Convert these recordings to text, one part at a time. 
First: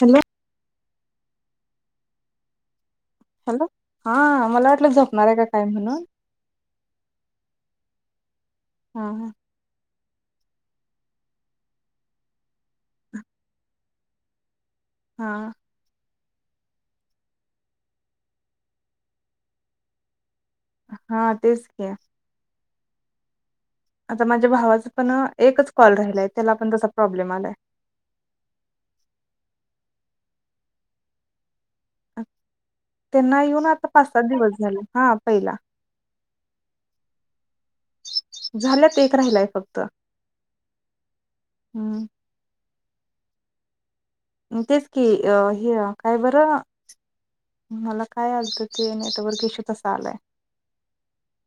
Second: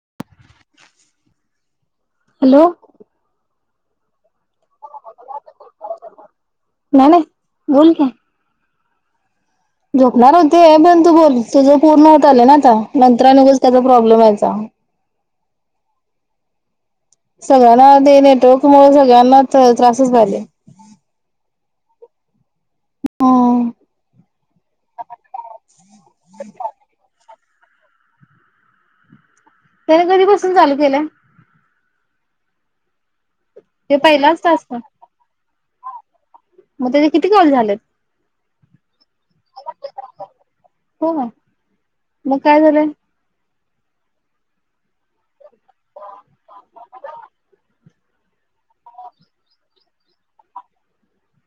Hello hello hello हा मला वाटलं झपणार आहे का काय म्हणून नाही नाही बोल का हम हम झोपणार होते पण तू बोल तुझं पूर्ण होत आलं ना आता नंत्रनकच त्याचा प्रॉब्लेम यायचा हा सगळ्यांना ते नेटवर्क मु सगळ्यांना त्रासच झाले हा तेच क ह आता माझ्या भावाचा पण एकच कॉल राहिलाय त्याला पण तसा प्रॉब्लेम आलाय त्याने कधीपासून चालू केलं अ त्यांना येऊन आता ते पाच सात पहिलाच दिवस टास्क झाले हा पहिला मग त्याचे किती कॉल झालेत झाल्यात एक राहिलाय फक्त् हो का मग काय झालंय तेच कि अ हे काय बरं मला काय आत ते नता व केेशू तसा आलाय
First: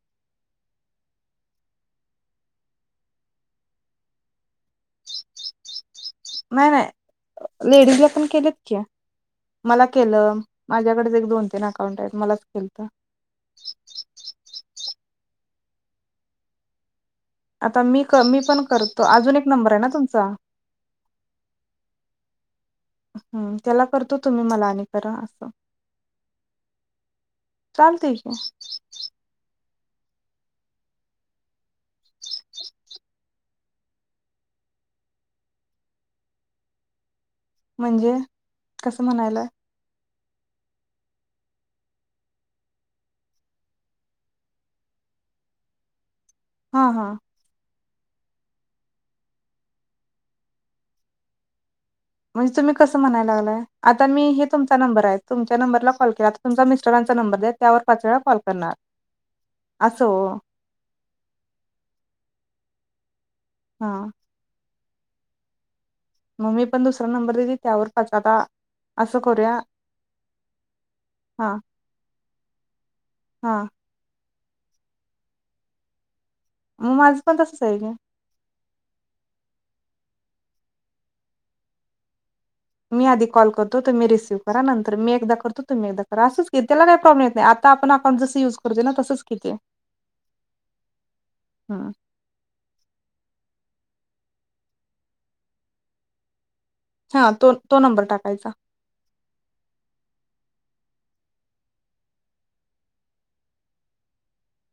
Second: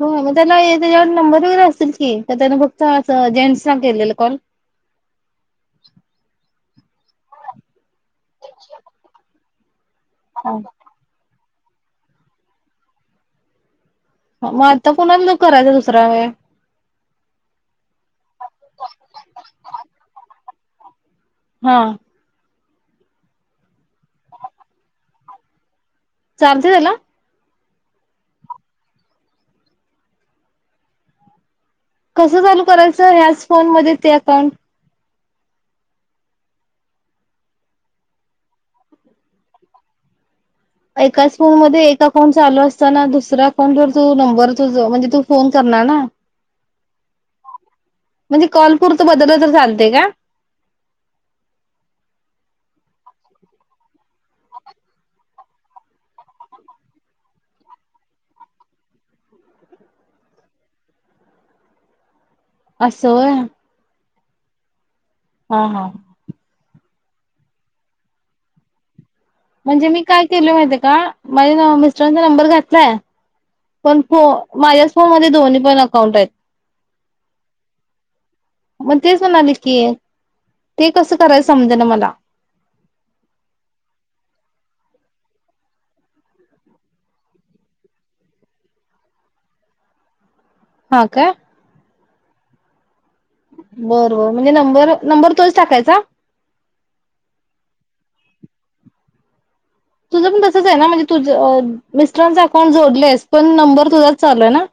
ह मग त्याला त्याच्यावर नंबर वगैरे असतील कि तर त्यान फक्त जेंट्स ना केलेलं कॉल नाही नाही नाही लेडीज ला पण केलेत की मला केलं माझ्याकडेच एक दोन अकाउंट आहेत मलाच खलत करायचं दुसरा्या व आता मी मी पण करतो अजून एक नंबर आहे ना तुमचा हम हम्म त्याला करतो तुम्ही मला आणि करा असं चार्जेसला चालते की. कसं चालू करायचं? ह्याच फोन मध्ये ते अकाउंट. म्हणजे, कसं म्हणायलाय? एकाच फोन मध्ये एक अकाउंट चालू असताना. दुसऱ्या अकाउंट वर तू नंबर तुझ म्हणजे तू फोन करणार ना. हा हा. म्हणजे कॉल पूरत बदल तर चालतय काय? म्हणजे तुम्ही कसं म्हणाय लागलाय? आता मी हे तुमचा नंबर आहे, तुमच्या नंबरला कॉल केला आता तुमच्या मिस्टरांचा नंबर दया त्यावर पाच वेळा कॉल करणार, अस ओ. अस व्हय. हा. हा हा. मम्मी पण दुसरा नंबर दिली, त्यावर पाच आता. असं करूया म्हणजे मी काय केलोय माहिती आहे का. हा माझ्या नव मिस्टरांच नंबर घातलाय. हा पण फो माझ्याच फोन मध्ये दोन्ही पण अकाउंट आहेत. मग माझं पण तसंच आहे की. मग तेच म्हणाले की, ते कसं करायचं समज ना मला. मी आधी कॉल करतो तुम्ही रिसिव्ह करा. नंतर मी एकदा करतो तुम्ही एकदा करा असंच की त्याला काही प्रॉब्लेम येत नाही. आता आपण अकाउंट जसं युज करतो ना तसंच की ते. हा काय? बर बर म्हणजे नंबर नंबर तोच टाकायचा? हा तो तो नंबर टाकायचा. तुझं पण तसंच हाय ना म्हणजे मिस्टरांच अकाऊंट जोडलयस पण नंबर तुझाच चालू आहे ना.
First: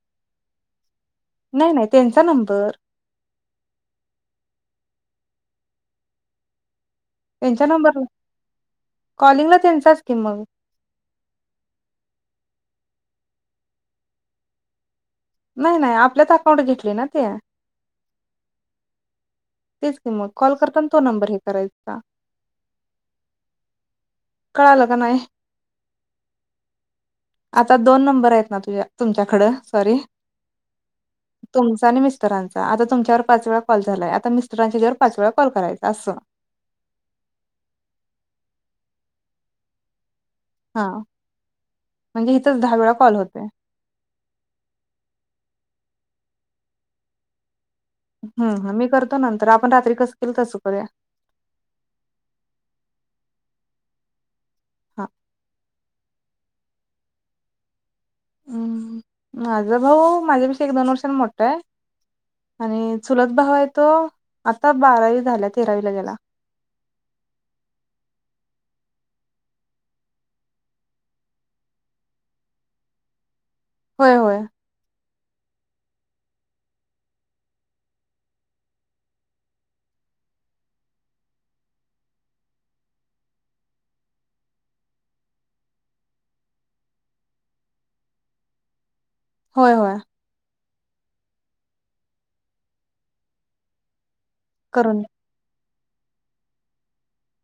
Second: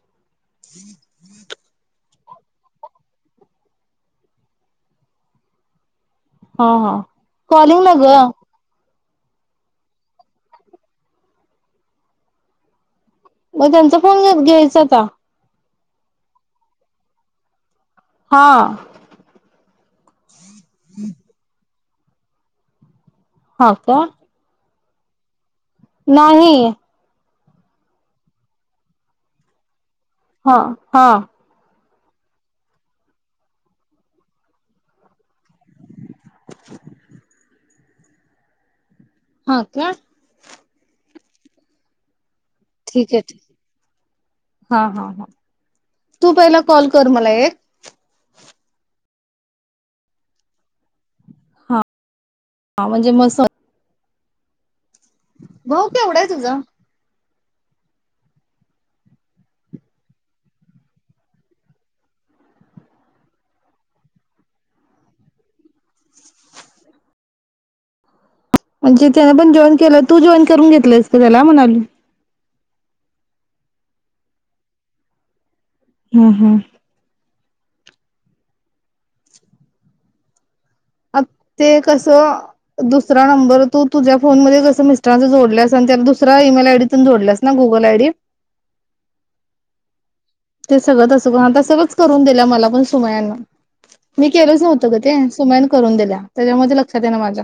नाही नाही त्यांचा नंबर. हा हा. त्यांच्या कॉलिंग ला नंबरला ग? कॉलिंगला त्यांचाच की मग. मग त्यांचा फोन घेत घ्यायचा आता. नाही नाही आपल्यात अकाउंट घेतलय ना ते. हा. तेच की मग कॉल करताना तो नंबर हे कराय हा. हा का? कळालं काय नाही? नाही. आता दोन नंबर आहेत ना, तुझ्या तुमच्याकडं सॉरी. हा हा. तुमचा आणि मिस्टरांचा. आता तुमच्यावर पाच वेळा कॉल झालाय. आता मिस्टरानच्या हेज्यावर पाच वेळा कॉल करायच अस. हो का? हा म्हणजे दहा वेळा ठीक कॉल आहे ठीक होते. हा हा हा तू पहिला कॉल कर मला एक हा हा मी करतो नंतर रात्री कसं केलं होतं तसं करूया. हा म्हणजे मस हा भाऊ केवढा आहे तुझा? उमं माझा भाऊ माझ्यापेक्षा एक दोन वर्षांनी मोठा आहे. आणि चुलत भाऊ तो बारावी झाली. तेरावी ला गेला. म्हणजे त्यांना पण जेवण केलं तू जेवण करून घेतलस काय त्याला म्हणाली. होय, होय, हम्म, हम्म, ते कसं दुसरा नंबर तो तुझ्या फोनमध्ये कसा मिस्टरांचा जोडला असेल पण त्यांना दुसऱ्या ईमेल आयडी पण जोडला आहेस गुगल आयडी? होय, होय, ते सगळं तसं पण सगळंच करून दिल पण सुमयान. मी केलंच नव्हतं ग करून ते सुमन करून दिल्या त्याच्या मध्ये लक्षात येईना माझ्या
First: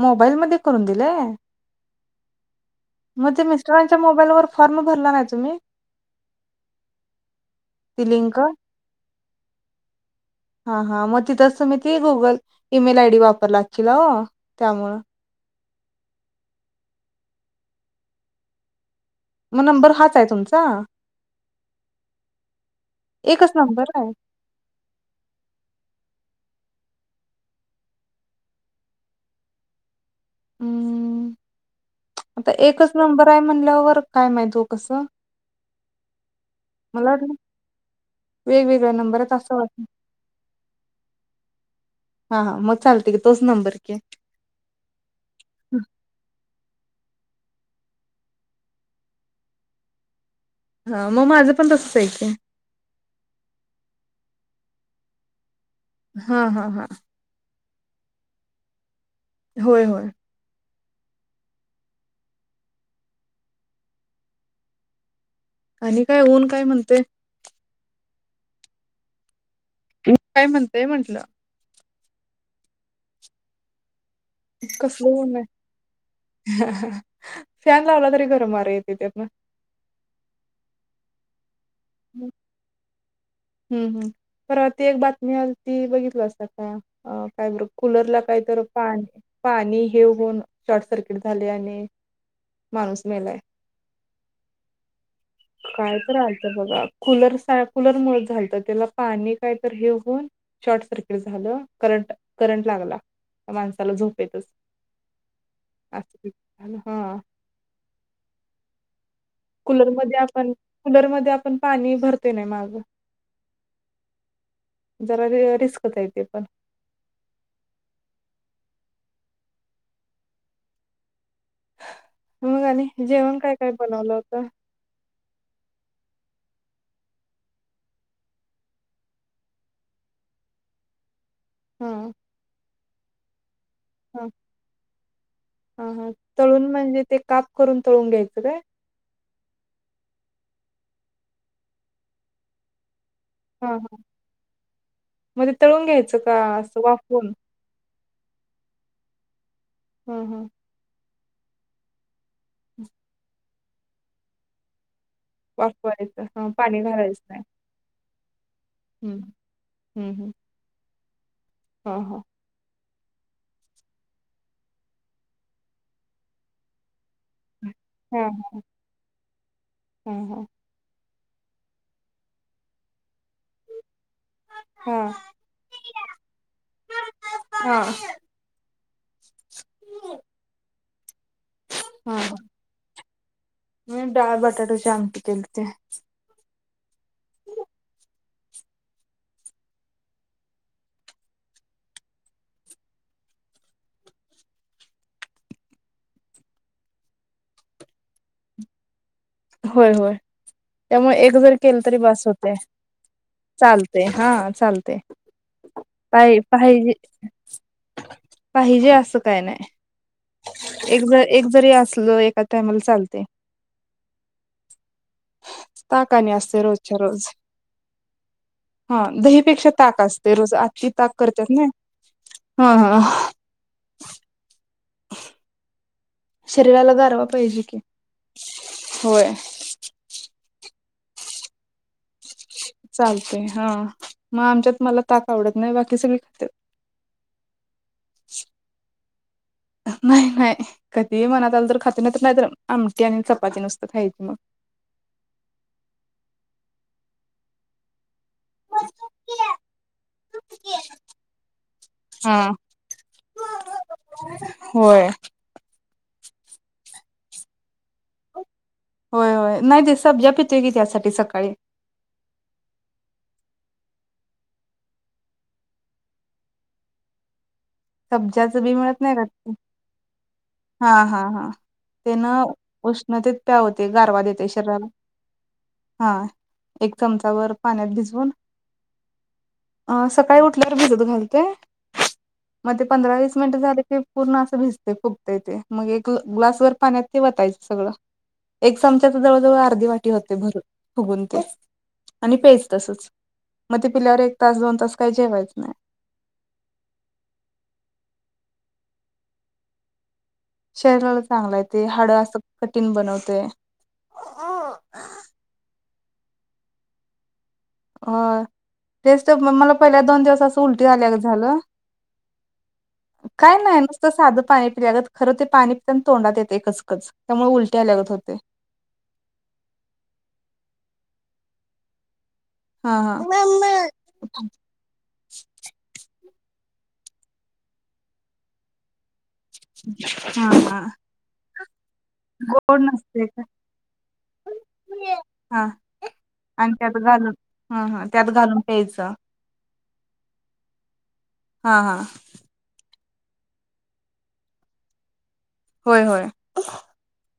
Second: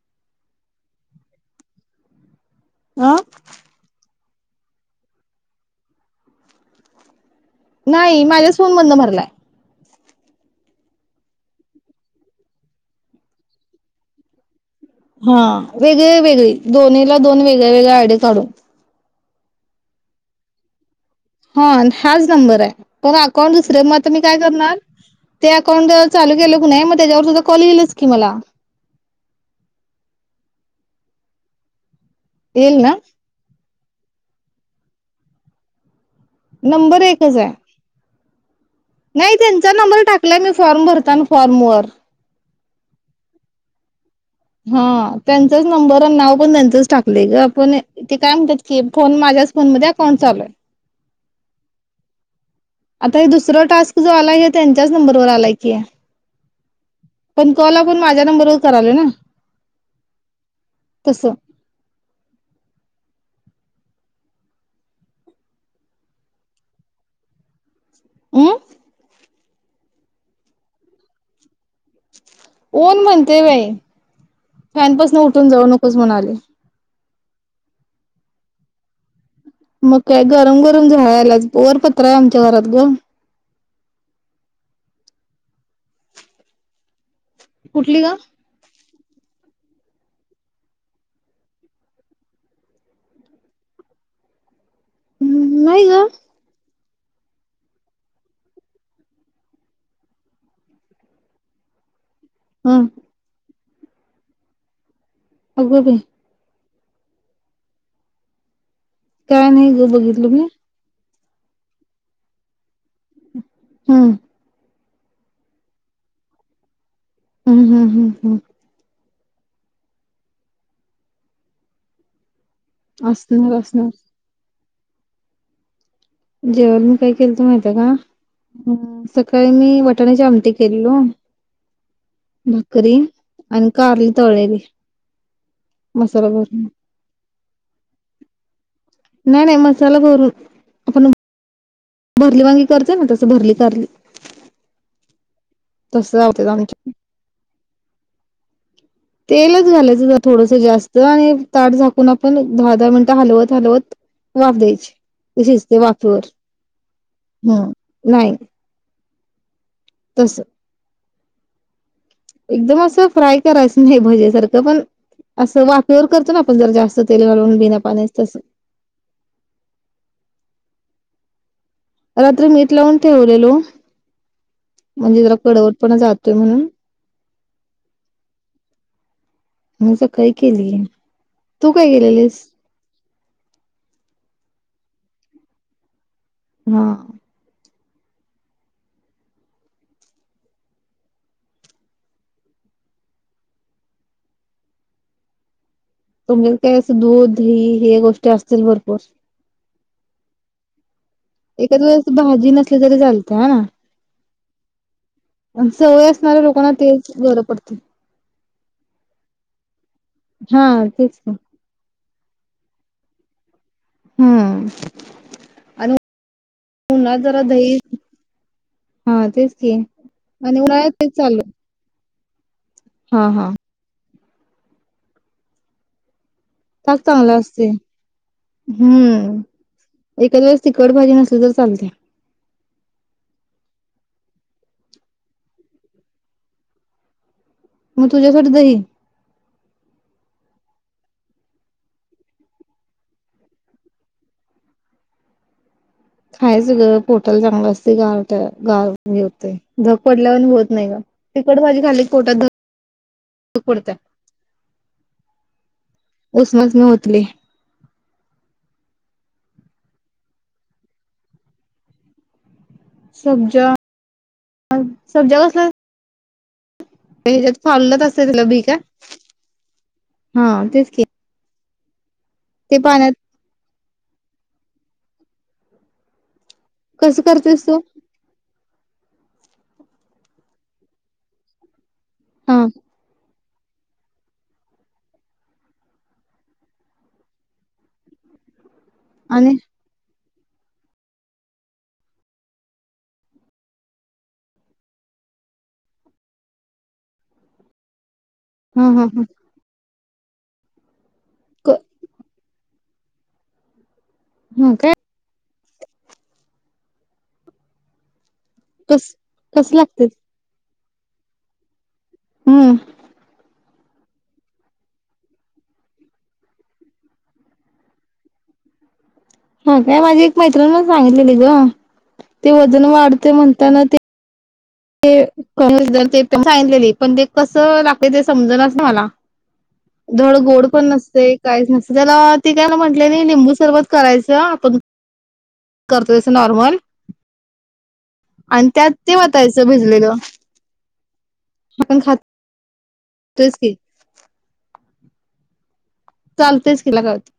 मोबाईल मध्ये करून दिलाय? आ मग ते मिस्टरांच्या मोबाईलवर फॉर्म भरला नाही तुम्ही? ती नाही लिंक माझ्या फोन मधन भरलाय. हा हा तिथे असतं मग गुगल ईमेल आयडी वापरला की ओ त्यामुळ हा वेगळे, वेगळी. दोन्ही ला दोन वेगळे -वेगळे आयड काढून. मग, नंबर हाचय तुमचा. ह, हाच नंबराय. पण एकच अकाउंट दुसर नंबर म आहे ता मी काय करणार, ते अकाउंट चालू केलं किनाई, मग त्याच्यावर तुझा कॉल येलच की मला. [unintelligible] आता येईल एकच ना? नंबर आहे म्हणल्यावर काय माहित, हो कसं? नंबर मला वाटलं एकच आहे. वेगवेगळ्या नंबर आहेत नाही असं त्यांचा वाटलं नंबर टाकला मी फॉर्म भरतान. फॉर्म वर. हा हा मग चालते की तोच नंबर की. हा, त्यांचाच नंबर न नाव पण त्यांचच टाक. ते ग, आपण तेे काय म्हणतात की, फोन माझ्याच फोन मध्ये अकाउंट चालूय. मग मा माझं पण तसच हाय की. आता हे दुसर टास्क जो आलाय, हे त्यांच्याच नंबरवर आलाय की. हा, हा, हा. कॉल आपण माझ्या नंबरवर करायलो ना? होय, होय. तसं आणि काय, ऊन काय म्हणतय? अमं. तु [unintelligible] काय म्हणताय म्हंटलं? ऊन म्हणतेय बाई. कसलं फॅनपासन ऊन उठून जाऊ नकोस म्हणाले फॅन लावला तरी गरम वार येत त्यातन मग काय गरम गरम झळा याल्यात वर पत्रा हम्म. आमच्या घरात ग मि आलती बघितल असतात का अ काय बर कुठली ग कुलरला काय करु पाण पाणी हे होऊन शॉर्ट सर्किट झाले आणि माणूस मेलाय. नाही काय ग तर आलत. कुलर कुलर मुळच झालत, त्याला पाणी काय तर हे होऊन शॉर्ट सर्किट झालं. करंट करंट ह लागला. माणसाला झोपेतच अग बाई असं ते झालं हा काय नाही ग बघितलं मी. ते आपण पाणी भरतय नाही माग हम्म जरा ते रिस्कच आहे ते पण हम्म हम्म हम्म हम्म मग आणि जेवण काय असणार काय असणार बनवल होत. जेवण मी काय केलंत महितियेका का, सकाळी मी वटाण्याच्या आमटी केलेलो हा भाकरी आणि कारली हा तळलेली हा हा मसाला तळून भरून म्हणजे ते काप करून तळून घ्यायचं काय? नाही नाही मसाला भरून आपण भरली वांगी करतो ना तस हा हा म ते तळून घ्यायचं तसं का आवडतात अस आमच्या वाफून तेल घालायचं जरा हा थोडस जास्त आणि ताट झाकून आपण दहा दहा मिनिटं हलवत हलवत वाफ द्यायची. शिजते वाफवर वाफवायचं हा पाणी हम् नाही हम्म हम्म हम्म तस ह ह एकदम असं फ्राय करायचं नाही भज्यासारखं पण असं वाफेवर करतो ना आपण जरा जास्त तेल घालून बिना पाण्याचं हा तसं हा हा रात्री मीठ लावून ठेवलेलो हा म्हणजे जरा कडवट पणा जातोय म्हणून हा मग सकाळी केलीय. तू काय हा केलेलीस? मी डाळ बटाट्याची आमटी केलती. हा तुमच्यात काय असं दूध ही हे गोष्टी असतील भरपूर. होय होय त्यामुळे एक जरी केलं एखाद तरी वेळेस बास भाजी होते नसली तरी चालते हा ना चालते हा चालते सवय पा असणाऱ्या लोकांना पाहि तेच बरं पडते पाहिजे असं काय नाही. हा एक ज तेच की एक जरी असलं एक टायमाला चालते. हा आणि ताक असते रोजच्या उन्हात रोज जरा दही हा तेच दहीपेक्षा की ताक असते रोज आणि उन्हाळ्या तेच चालू हम ह हा हा शरीराला ताक गारवा चांगलं पाहिजे असते की होय हम्म एखाद्या तिखट भाजी नसली तर चालते. चालते हा मग आमच्यात मला ताक आवडत नाही बाकी सगळी खातेत. मग तुझ्यासाठी दही नाही नाही कधी मनात आलं तर खाते नायत् नायतर तर आमटी आणि चपाती नुसतं खायची मग. खायचं ग पोटाल चांगलं असते गा गार हे होतंय धग पडल्यावानी होत नाही ग तिखट भाजी खाल्ली‌ की पोटात हा धग पडत होय [unintelligible] होय होय नाही ते सब्जा पितोय की त्यासाठी सकाळी. सब्जा सब्जा कसला [unintelligible] [unintelligible] असतंय तलं बी सब्जाचं का मिळत नाही हा तेच की. हा हा ते ना ते पाण्यात उष्णतेत प्याव ते गारवा देते शरीराला हा एक कसं चमचाभर करतेस तू पाण्यात भिजवून अ सकाळी उठल्यावर भिजत घालते. हा मध्ये पंधरा वीस मिनटं झालं की पूर्ण असं भिजते फुगतंय ते मग एक ग्लासभर पाण्यात ते वतायच सगळं. एक चमच्याच आणि जवळजवळ अर्धी वाटी होत भर फुगून ते आणि पेयचं तसंच मग ते पिल्यावर एक तास दोन तास काही जेवायच नाही. हम् हम्म हम् शरीर चांगलाय ते हाड असं ठीण बनवते ह काय? होय कस तेच त मला कसं पहिल्या लागते दोन दिवस अस उल कुठ आल्यागत झालं हम्म काय नाही? साधं पाणी पिल्यागत खरं ते पाणी पिताना तोंडात येते कचकच त्यामुळे उलटी आल्यागत होतय हा काय माझी एक मैत्रिणी सांगितलेली ग ते वजन हा हा वाढते म्हणताना ते ते कागसदार ते सांगितलेली पण ते कसं लागते ते समजणाच मला धड हा गोड हा पण नसते काहीच नस त्याला ते काय गोड म्हटले नि नसते लिंबू सरबत करायचं आपण हा करतो तस आणि नॉर्मल त्यात घालून हा हा त्यात घालून आणि त्यात प्यायचं ते भिजलेलं हा हा आपण खात तेच की होय होय चालतेच तिला काय होतय